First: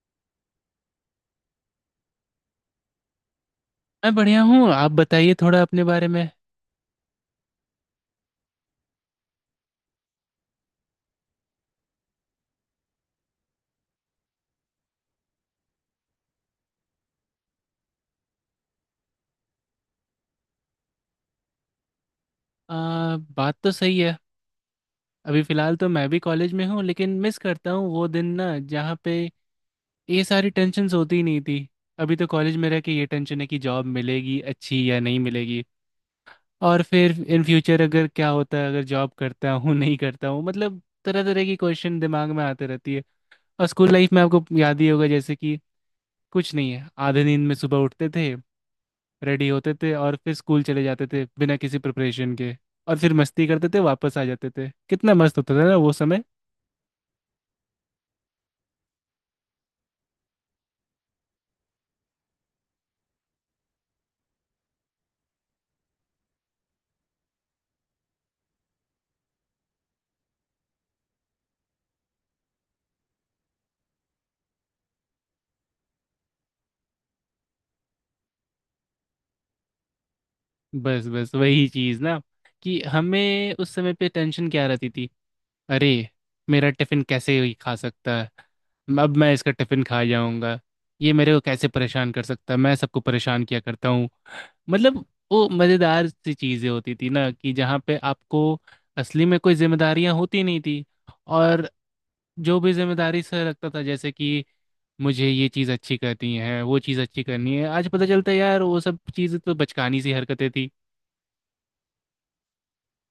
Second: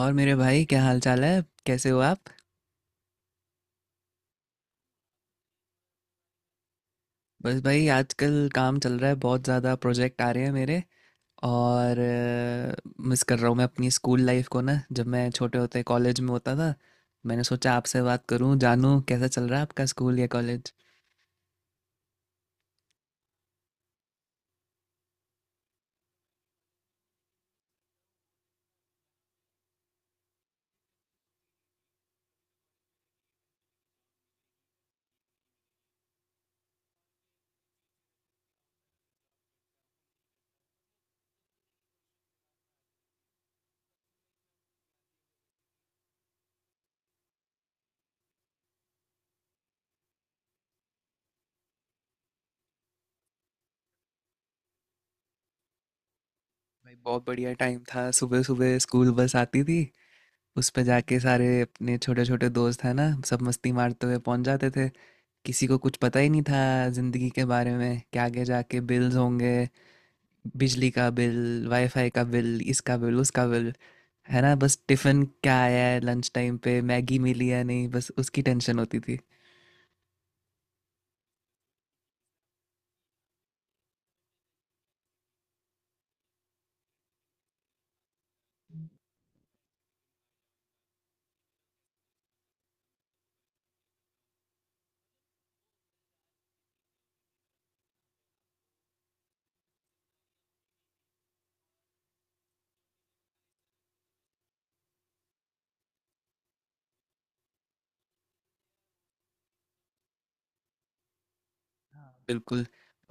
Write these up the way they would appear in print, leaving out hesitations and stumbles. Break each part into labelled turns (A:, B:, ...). A: और मेरे भाई क्या हाल चाल है, कैसे हो आप।
B: मैं बढ़िया हूँ। आप बताइए थोड़ा अपने बारे में।
A: बस भाई आजकल काम चल रहा है, बहुत ज़्यादा प्रोजेक्ट आ रहे हैं मेरे। और मिस कर रहा हूँ मैं अपनी स्कूल लाइफ को ना, जब मैं छोटे होते कॉलेज में होता था। मैंने सोचा आपसे बात करूँ, जानूँ कैसा चल रहा है आपका स्कूल या कॉलेज।
B: बात तो सही है। अभी फ़िलहाल तो मैं भी कॉलेज में हूँ, लेकिन मिस करता हूँ वो दिन ना जहाँ पे ये सारी टेंशन्स होती ही नहीं थी। अभी तो कॉलेज में रह के ये टेंशन है कि जॉब मिलेगी अच्छी या नहीं मिलेगी। और फिर इन फ्यूचर अगर क्या होता है, अगर जॉब करता हूँ नहीं करता हूँ, मतलब तरह तरह की क्वेश्चन दिमाग में आते रहती है। और स्कूल लाइफ में आपको याद ही होगा, जैसे कि कुछ नहीं है, आधे नींद में सुबह उठते थे, रेडी होते थे और फिर स्कूल चले जाते थे बिना किसी प्रिपरेशन के। और फिर मस्ती करते थे, वापस आ जाते थे। कितना मस्त होता था ना वो समय।
A: भाई बहुत बढ़िया टाइम था, सुबह सुबह स्कूल बस आती थी। उस पर जाके सारे अपने छोटे छोटे दोस्त हैं ना, सब मस्ती मारते हुए पहुंच जाते थे। किसी को कुछ पता ही नहीं था ज़िंदगी के बारे में कि आगे जाके बिल्स होंगे, बिजली का बिल, वाईफाई का बिल, इसका बिल, उसका बिल। है ना, बस टिफिन क्या आया है, लंच टाइम पे मैगी मिली या नहीं, बस उसकी टेंशन होती थी।
B: बस बस वही चीज़ ना, कि हमें उस समय पे टेंशन क्या रहती थी। अरे, मेरा टिफिन कैसे ही खा सकता है। अब मैं इसका टिफिन खा जाऊंगा। ये मेरे को कैसे परेशान कर सकता है, मैं सबको परेशान किया करता हूँ। मतलब वो मजेदार सी चीजें होती थी ना, कि जहाँ पे आपको असली में कोई जिम्मेदारियां होती नहीं थी। और जो भी जिम्मेदारी से लगता था, जैसे कि मुझे ये चीज़ अच्छी करनी है, वो चीज़ अच्छी करनी है। आज पता चलता है यार वो सब चीज़ें तो बचकानी सी हरकतें थी।
A: बिल्कुल।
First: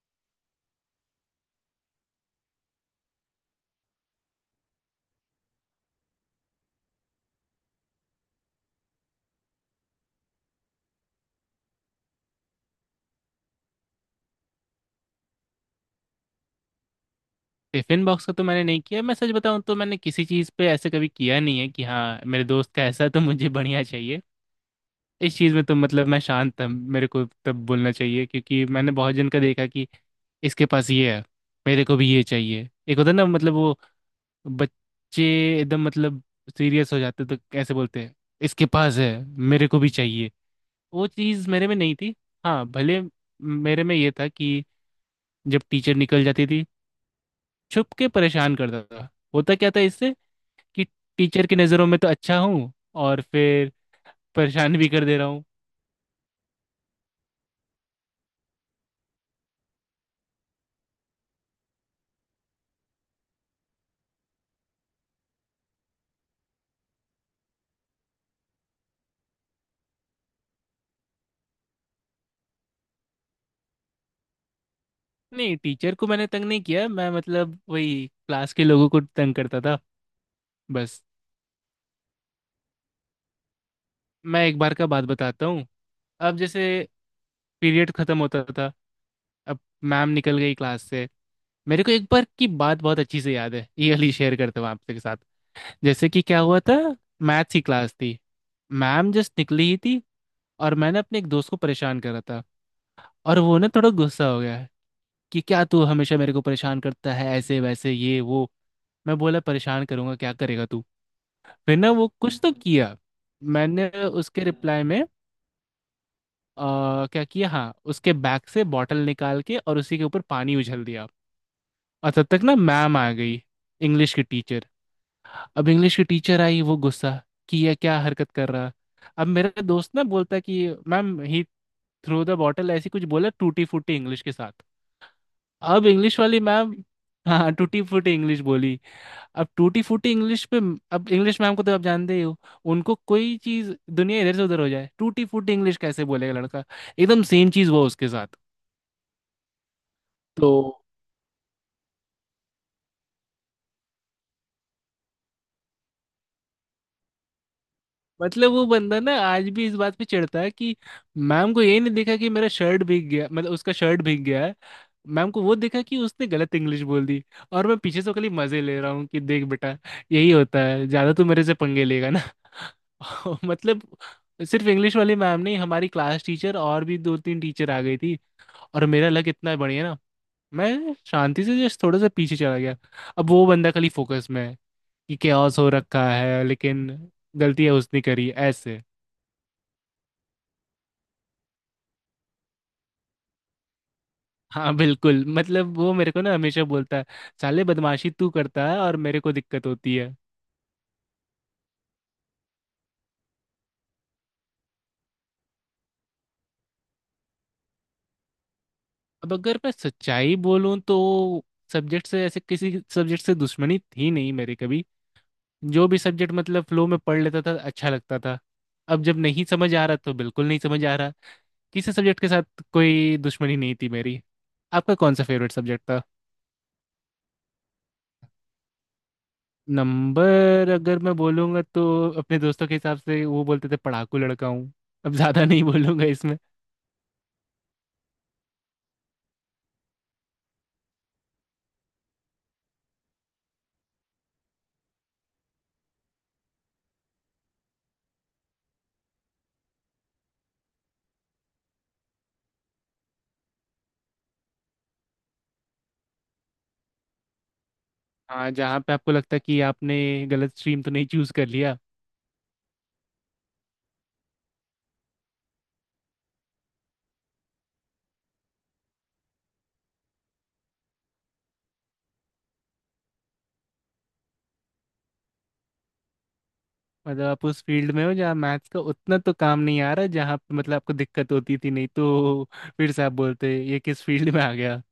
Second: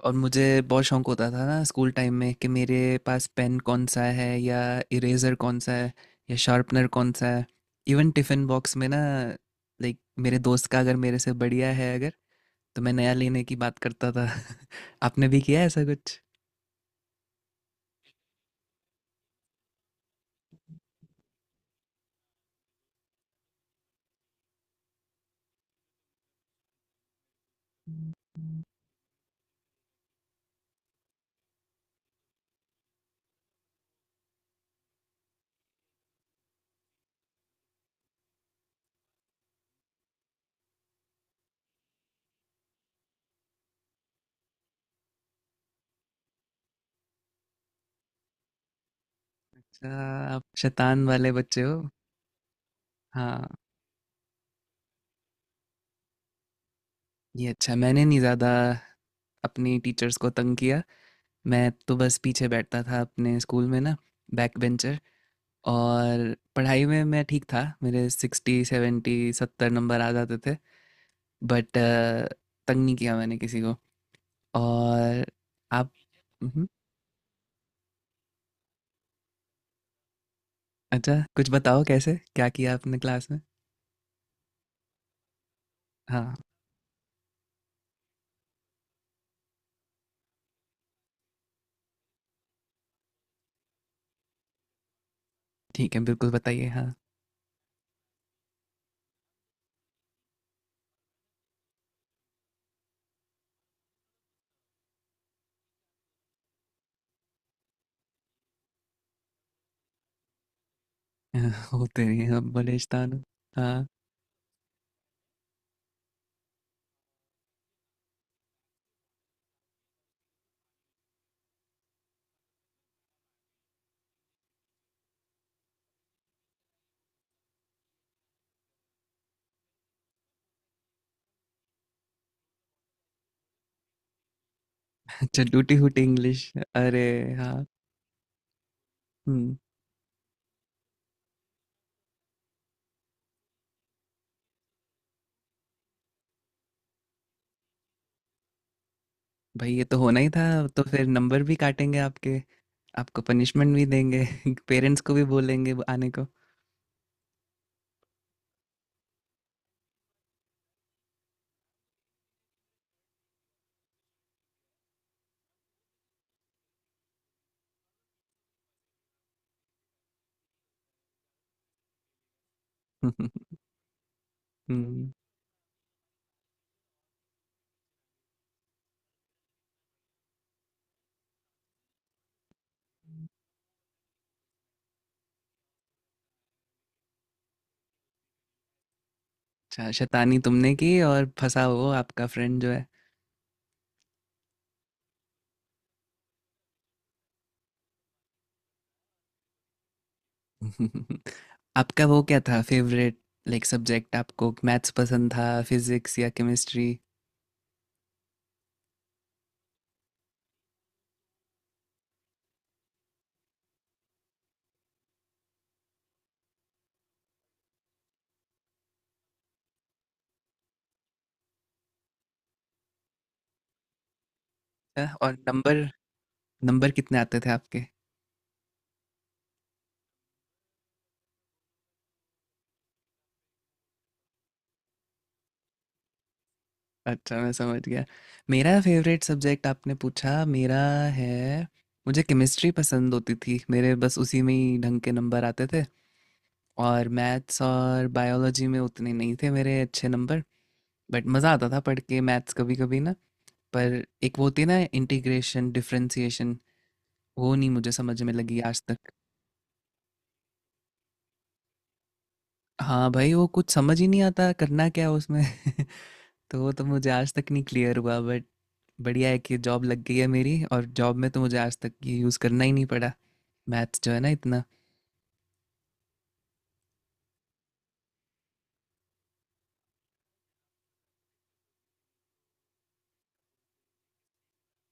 A: और मुझे बहुत शौक होता था ना स्कूल टाइम में कि मेरे पास पेन कौन सा है, या इरेजर कौन सा है, या शार्पनर कौन सा है। इवन टिफिन बॉक्स में ना, लाइक, मेरे दोस्त का अगर मेरे से बढ़िया है अगर, तो मैं नया लेने की बात करता था। आपने भी किया है ऐसा कुछ?
B: टिफिन बॉक्स का तो मैंने नहीं किया। मैं सच बताऊं तो मैंने किसी चीज़ पे ऐसे कभी किया नहीं है कि हाँ मेरे दोस्त का ऐसा है तो मुझे बढ़िया चाहिए। इस चीज़ में तो मतलब मैं शांत था, मेरे को तब बोलना चाहिए, क्योंकि मैंने बहुत जन का देखा कि इसके पास ये है, मेरे को भी ये चाहिए। एक होता है ना, मतलब वो बच्चे एकदम मतलब सीरियस हो जाते, तो कैसे बोलते हैं, इसके पास है, मेरे को भी चाहिए। वो चीज़ मेरे में नहीं थी। हाँ भले मेरे में ये था कि जब टीचर निकल जाती थी, छुप के परेशान करता था। होता क्या था
A: अच्छा,
B: इससे,
A: आप
B: कि
A: शैतान वाले
B: टीचर की
A: बच्चे हो।
B: नज़रों में तो अच्छा हूँ, और
A: हाँ।
B: फिर परेशान भी कर दे रहा हूँ।
A: ये अच्छा मैंने नहीं ज़्यादा अपनी टीचर्स को तंग किया। मैं तो बस पीछे बैठता था अपने स्कूल में ना, बैक बेंचर। और पढ़ाई में मैं ठीक था, मेरे 60 70 70 नंबर आ जाते थे। बट तंग नहीं किया मैंने किसी को। और
B: नहीं,
A: आप।
B: टीचर को मैंने तंग नहीं
A: मम्हम।
B: किया, मैं मतलब वही क्लास के लोगों को तंग करता था बस।
A: अच्छा कुछ बताओ, कैसे क्या किया आपने क्लास में?
B: मैं एक बार का बात बताता हूँ।
A: हाँ।
B: अब जैसे पीरियड ख़त्म होता था, अब मैम निकल गई क्लास से। मेरे को एक बार की बात बहुत अच्छी से याद है, ये अली शेयर करता हूँ आपके साथ।
A: ठीक है,
B: जैसे कि
A: बिल्कुल
B: क्या हुआ
A: बताइए।
B: था,
A: हाँ।
B: मैथ्स की क्लास थी, मैम जस्ट निकली ही थी और मैंने अपने एक दोस्त को परेशान करा था। और वो ना थोड़ा गुस्सा हो गया है कि क्या तू हमेशा मेरे को परेशान करता है, ऐसे वैसे ये वो। मैं बोला, परेशान करूंगा, क्या करेगा तू। फिर ना
A: होते
B: वो
A: नहीं
B: कुछ
A: हम
B: तो किया,
A: बलिस्तान। हाँ।
B: मैंने उसके रिप्लाई में क्या किया, हाँ, उसके बैग से बॉटल निकाल के और उसी के ऊपर पानी उछल दिया। और तब तक ना मैम आ गई, इंग्लिश की टीचर। अब इंग्लिश की टीचर आई, वो गुस्सा कि ये क्या हरकत कर रहा। अब मेरा दोस्त ना बोलता कि ma'am he threw the bottle, ऐसी कुछ बोला टूटी फूटी इंग्लिश के साथ।
A: अच्छा टूटी
B: अब
A: फूटी
B: इंग्लिश वाली
A: इंग्लिश।
B: मैम।
A: अरे।
B: हाँ,
A: हाँ।
B: टूटी फूटी इंग्लिश बोली। अब
A: हम्म।
B: टूटी फूटी इंग्लिश पे, अब इंग्लिश मैम को तो आप जानते ही हो, उनको कोई चीज दुनिया इधर से उधर हो जाए, टूटी फूटी इंग्लिश कैसे बोलेगा लड़का। एकदम सेम चीज हुआ उसके साथ।
A: भाई ये तो होना ही था।
B: तो
A: तो फिर नंबर भी काटेंगे आपके, आपको पनिशमेंट भी देंगे। पेरेंट्स को भी बोलेंगे वो आने को।
B: मतलब वो बंदा ना आज भी इस बात पे चिढ़ता है कि मैम को ये नहीं दिखा कि मेरा शर्ट भीग गया, मतलब उसका शर्ट भीग गया है। मैम को वो दिखा कि उसने गलत इंग्लिश बोल दी। और मैं पीछे से खाली मजे ले रहा हूँ कि देख बेटा यही होता है, ज्यादा तू मेरे से पंगे लेगा। मतलब सिर्फ इंग्लिश
A: हम्म,
B: वाली मैम नहीं, हमारी क्लास टीचर और भी दो तीन टीचर आ गई थी। और मेरा लक इतना बढ़िया ना, मैं शांति से जस्ट थोड़ा सा पीछे चला गया। अब वो बंदा खाली फोकस में है कि कैओस हो रखा है, लेकिन गलतियां उसने करी ऐसे।
A: अच्छा शैतानी तुमने की और फंसा वो आपका फ्रेंड जो है।
B: हाँ बिल्कुल, मतलब वो मेरे को ना हमेशा बोलता है, साले बदमाशी तू करता है और मेरे को दिक्कत होती है।
A: आपका वो क्या था फेवरेट, लाइक सब्जेक्ट? आपको मैथ्स पसंद था, फिजिक्स या केमिस्ट्री?
B: अब अगर मैं सच्चाई बोलूं तो सब्जेक्ट से ऐसे किसी सब्जेक्ट से दुश्मनी थी नहीं मेरी कभी। जो भी सब्जेक्ट मतलब फ्लो में पढ़ लेता था, अच्छा लगता था। अब जब नहीं समझ आ रहा तो बिल्कुल नहीं समझ आ रहा। किसी सब्जेक्ट के साथ कोई दुश्मनी नहीं थी मेरी। आपका कौन सा
A: और
B: फेवरेट सब्जेक्ट
A: नंबर,
B: था?
A: नंबर कितने आते थे आपके?
B: नंबर अगर मैं बोलूँगा तो अपने दोस्तों के हिसाब से वो बोलते थे पढ़ाकू लड़का हूँ। अब ज़्यादा नहीं बोलूँगा इसमें।
A: अच्छा, मैं समझ गया। मेरा फ़ेवरेट सब्जेक्ट आपने पूछा, मेरा है, मुझे केमिस्ट्री पसंद होती थी। मेरे बस उसी में ही ढंग के नंबर आते थे। और मैथ्स और बायोलॉजी में उतने नहीं थे मेरे अच्छे नंबर, बट मज़ा आता था पढ़ के मैथ्स कभी-कभी ना। पर एक वो होती है ना, इंटीग्रेशन, डिफ़रेंशिएशन, वो नहीं मुझे समझ में
B: हाँ,
A: लगी
B: जहाँ
A: आज
B: पे
A: तक।
B: आपको लगता है कि आपने गलत स्ट्रीम तो नहीं चूज़ कर लिया।
A: हाँ भाई, वो कुछ समझ ही नहीं आता करना क्या है उसमें। तो वो तो मुझे आज तक नहीं क्लियर हुआ, बट बढ़िया है कि जॉब लग गई है मेरी, और जॉब में तो मुझे आज तक ये यूज़ करना ही नहीं पड़ा, मैथ्स जो है ना इतना।
B: मतलब आप उस फील्ड में हो जहाँ मैथ्स का उतना तो काम नहीं आ रहा, जहाँ पे मतलब आपको दिक्कत होती थी, नहीं तो फिर से आप बोलते ये किस फील्ड में आ गया।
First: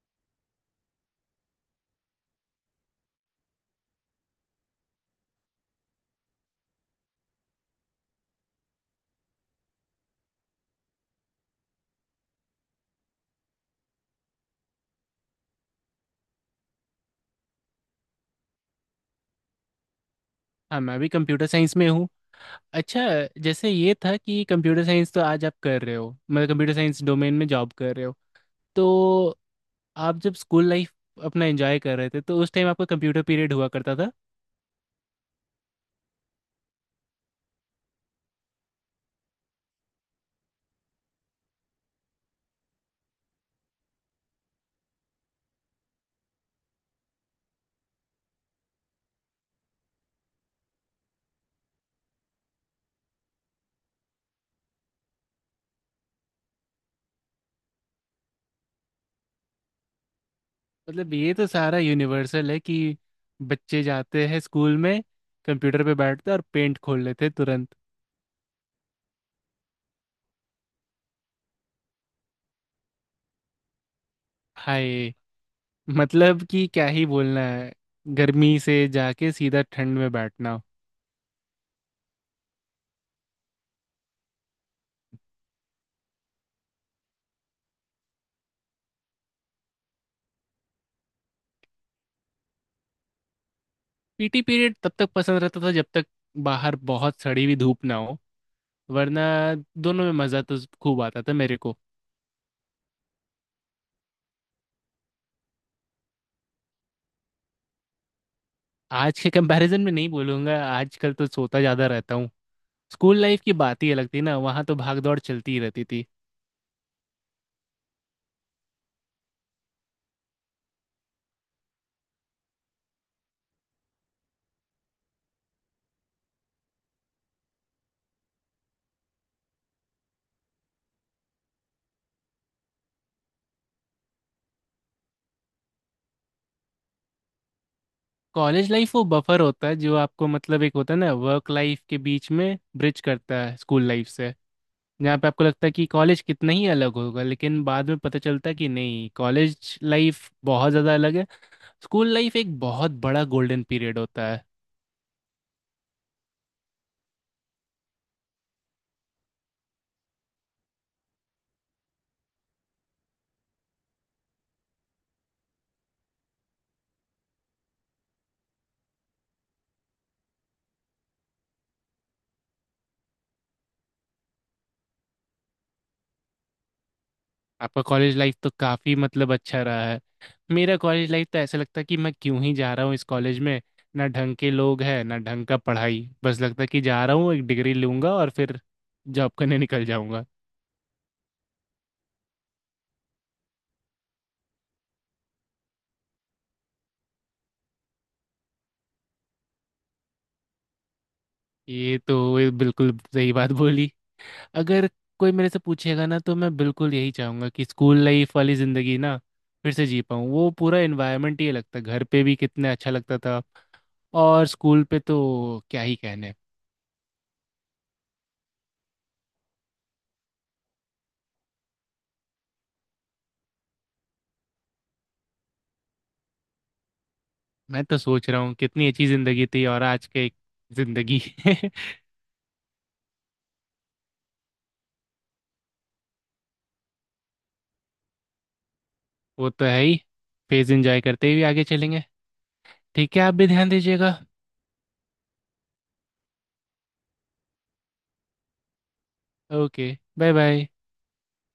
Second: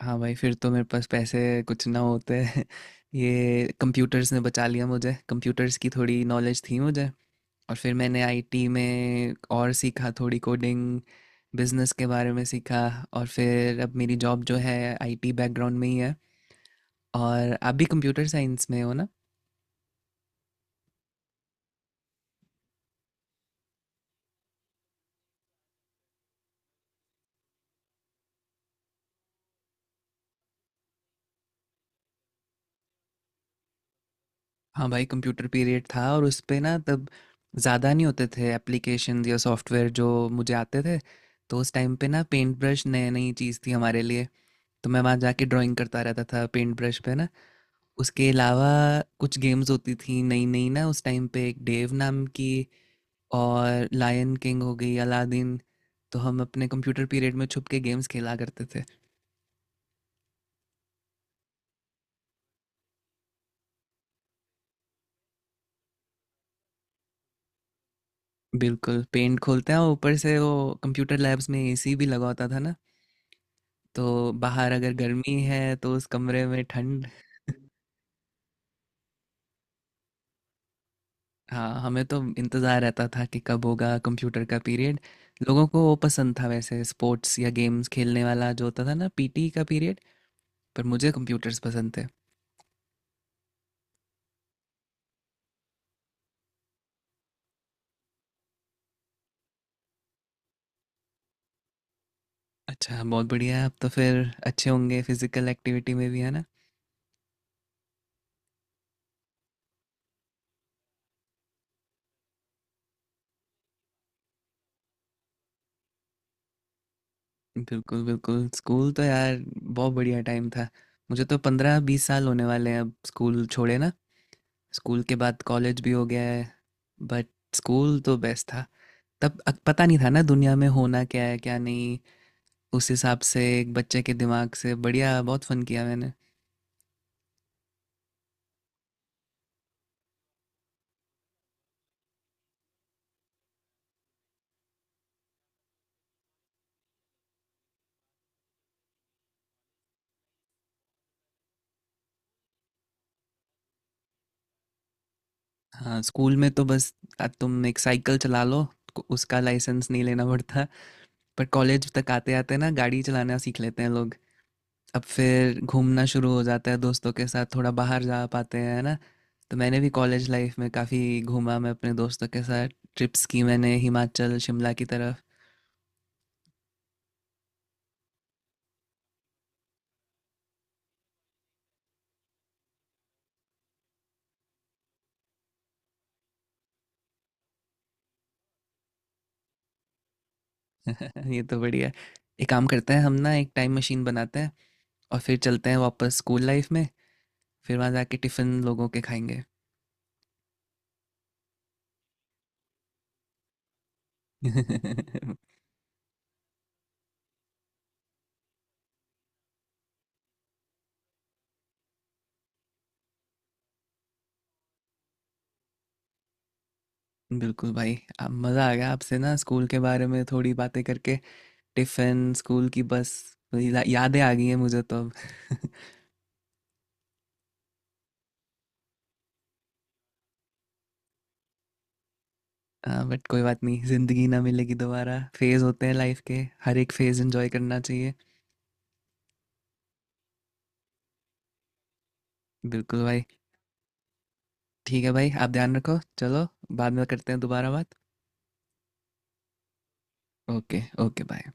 A: हाँ भाई, फिर तो मेरे पास पैसे कुछ ना होते हैं। ये कंप्यूटर्स ने बचा लिया मुझे, कंप्यूटर्स की थोड़ी नॉलेज थी मुझे। और फिर मैंने आईटी में और सीखा, थोड़ी कोडिंग, बिजनेस के बारे में सीखा। और फिर अब मेरी जॉब जो है आईटी बैकग्राउंड में ही है। और आप भी कंप्यूटर साइंस में हो ना?
B: हाँ, मैं भी कंप्यूटर साइंस में हूँ। अच्छा, जैसे ये था कि कंप्यूटर साइंस तो आज आप कर रहे हो, मतलब कंप्यूटर साइंस डोमेन में जॉब कर रहे हो, तो आप जब स्कूल लाइफ अपना एंजॉय कर रहे थे तो उस टाइम आपका कंप्यूटर पीरियड हुआ करता था।
A: हाँ भाई, कंप्यूटर पीरियड था और उस पे ना तब ज़्यादा नहीं होते थे एप्लीकेशंस या सॉफ्टवेयर जो मुझे आते थे। तो उस टाइम पे ना पेंट ब्रश नई नई चीज़ थी हमारे लिए। तो मैं वहाँ जाके ड्राइंग करता रहता था पेंट ब्रश पे ना। उसके अलावा कुछ गेम्स होती थी नई नई ना उस टाइम पे, एक डेव नाम की, और लायन किंग हो गई, अलादीन। तो हम अपने कंप्यूटर पीरियड में छुप के गेम्स खेला करते थे।
B: मतलब ये तो सारा यूनिवर्सल है कि बच्चे जाते हैं स्कूल में, कंप्यूटर पे बैठते हैं और पेंट खोल लेते हैं तुरंत।
A: बिल्कुल पेंट खोलते हैं, और ऊपर से वो, कंप्यूटर लैब्स में एसी भी लगा होता था ना। तो बाहर अगर
B: हाय,
A: गर्मी है तो उस
B: मतलब
A: कमरे में
B: कि क्या ही
A: ठंड।
B: बोलना है, गर्मी से जाके सीधा ठंड में बैठना।
A: हाँ हमें तो इंतज़ार रहता था कि कब होगा कंप्यूटर का पीरियड। लोगों को वो पसंद था वैसे, स्पोर्ट्स या गेम्स खेलने वाला जो होता था ना, पीटी का पीरियड। पर मुझे कंप्यूटर्स पसंद थे।
B: पीटी पीरियड तब तक पसंद रहता था जब तक बाहर बहुत सड़ी हुई धूप ना हो, वरना दोनों में मज़ा तो खूब आता था मेरे को।
A: अच्छा बहुत बढ़िया है, अब तो फिर अच्छे होंगे फिजिकल एक्टिविटी में भी है ना।
B: आज के कंपैरिजन में नहीं बोलूँगा, आजकल तो सोता ज़्यादा रहता हूँ। स्कूल लाइफ की बात ही अलग थी ना, वहाँ तो भाग दौड़ चलती ही रहती थी।
A: बिल्कुल बिल्कुल, स्कूल तो यार बहुत बढ़िया टाइम था। मुझे तो 15-20 साल होने वाले हैं अब स्कूल छोड़े ना, स्कूल के बाद कॉलेज भी हो गया है, बट स्कूल तो बेस्ट था। तब पता नहीं था ना दुनिया में होना क्या है क्या नहीं, उस हिसाब से एक बच्चे के दिमाग से बढ़िया बहुत फन किया मैंने।
B: कॉलेज लाइफ वो बफर होता है जो आपको मतलब एक होता है ना वर्क लाइफ के बीच में ब्रिज करता है स्कूल लाइफ से। जहाँ पे आपको लगता है कि कॉलेज कितना ही अलग होगा, लेकिन बाद में पता चलता है कि नहीं, कॉलेज लाइफ बहुत ज़्यादा अलग है। स्कूल लाइफ एक बहुत बड़ा गोल्डन पीरियड होता है।
A: हाँ स्कूल में तो बस, तुम एक साइकिल चला लो, उसका लाइसेंस नहीं लेना पड़ता। पर कॉलेज तक आते आते ना गाड़ी चलाना सीख लेते हैं लोग, अब फिर घूमना शुरू हो जाता है दोस्तों के साथ, थोड़ा बाहर जा पाते हैं है ना। तो मैंने भी कॉलेज लाइफ में काफ़ी घूमा, मैं अपने दोस्तों के साथ ट्रिप्स की मैंने, हिमाचल शिमला की तरफ।
B: आपका कॉलेज लाइफ तो काफी मतलब अच्छा रहा है। मेरा कॉलेज लाइफ तो ऐसा लगता है कि मैं क्यों ही जा रहा हूँ इस कॉलेज में, ना ढंग के लोग हैं ना ढंग का पढ़ाई, बस लगता है कि जा रहा हूँ, एक डिग्री लूंगा और फिर जॉब करने निकल जाऊंगा।
A: ये तो बढ़िया, एक काम करते हैं हम ना, एक टाइम मशीन बनाते हैं और फिर चलते हैं वापस स्कूल लाइफ में, फिर वहाँ जाके टिफ़िन लोगों के खाएंगे।
B: ये तो ये बिल्कुल सही बात बोली। अगर कोई मेरे से पूछेगा ना तो मैं बिल्कुल यही चाहूंगा कि स्कूल लाइफ वाली जिंदगी ना फिर से जी पाऊँ। वो पूरा एनवायरनमेंट ही लगता, घर पे भी कितना अच्छा लगता था, और स्कूल पे तो क्या ही कहने।
A: बिल्कुल भाई, अब मज़ा आ गया आपसे ना स्कूल के बारे में थोड़ी बातें करके, टिफ़िन, स्कूल की बस, वही यादें आ गई हैं मुझे तो अब।
B: मैं तो सोच रहा हूँ कितनी अच्छी जिंदगी थी और आज के जिंदगी।
A: हाँ बट कोई बात नहीं, ज़िंदगी ना मिलेगी दोबारा, फेज़ होते हैं लाइफ के, हर एक फेज़ एंजॉय करना चाहिए।
B: वो तो है ही, फेज एंजॉय करते हुए आगे चलेंगे।
A: बिल्कुल
B: ठीक है,
A: भाई।
B: आप भी ध्यान दीजिएगा।
A: ठीक है भाई, आप ध्यान रखो, चलो बाद में करते हैं दोबारा बात।
B: Okay, bye bye.
A: Okay okay bye.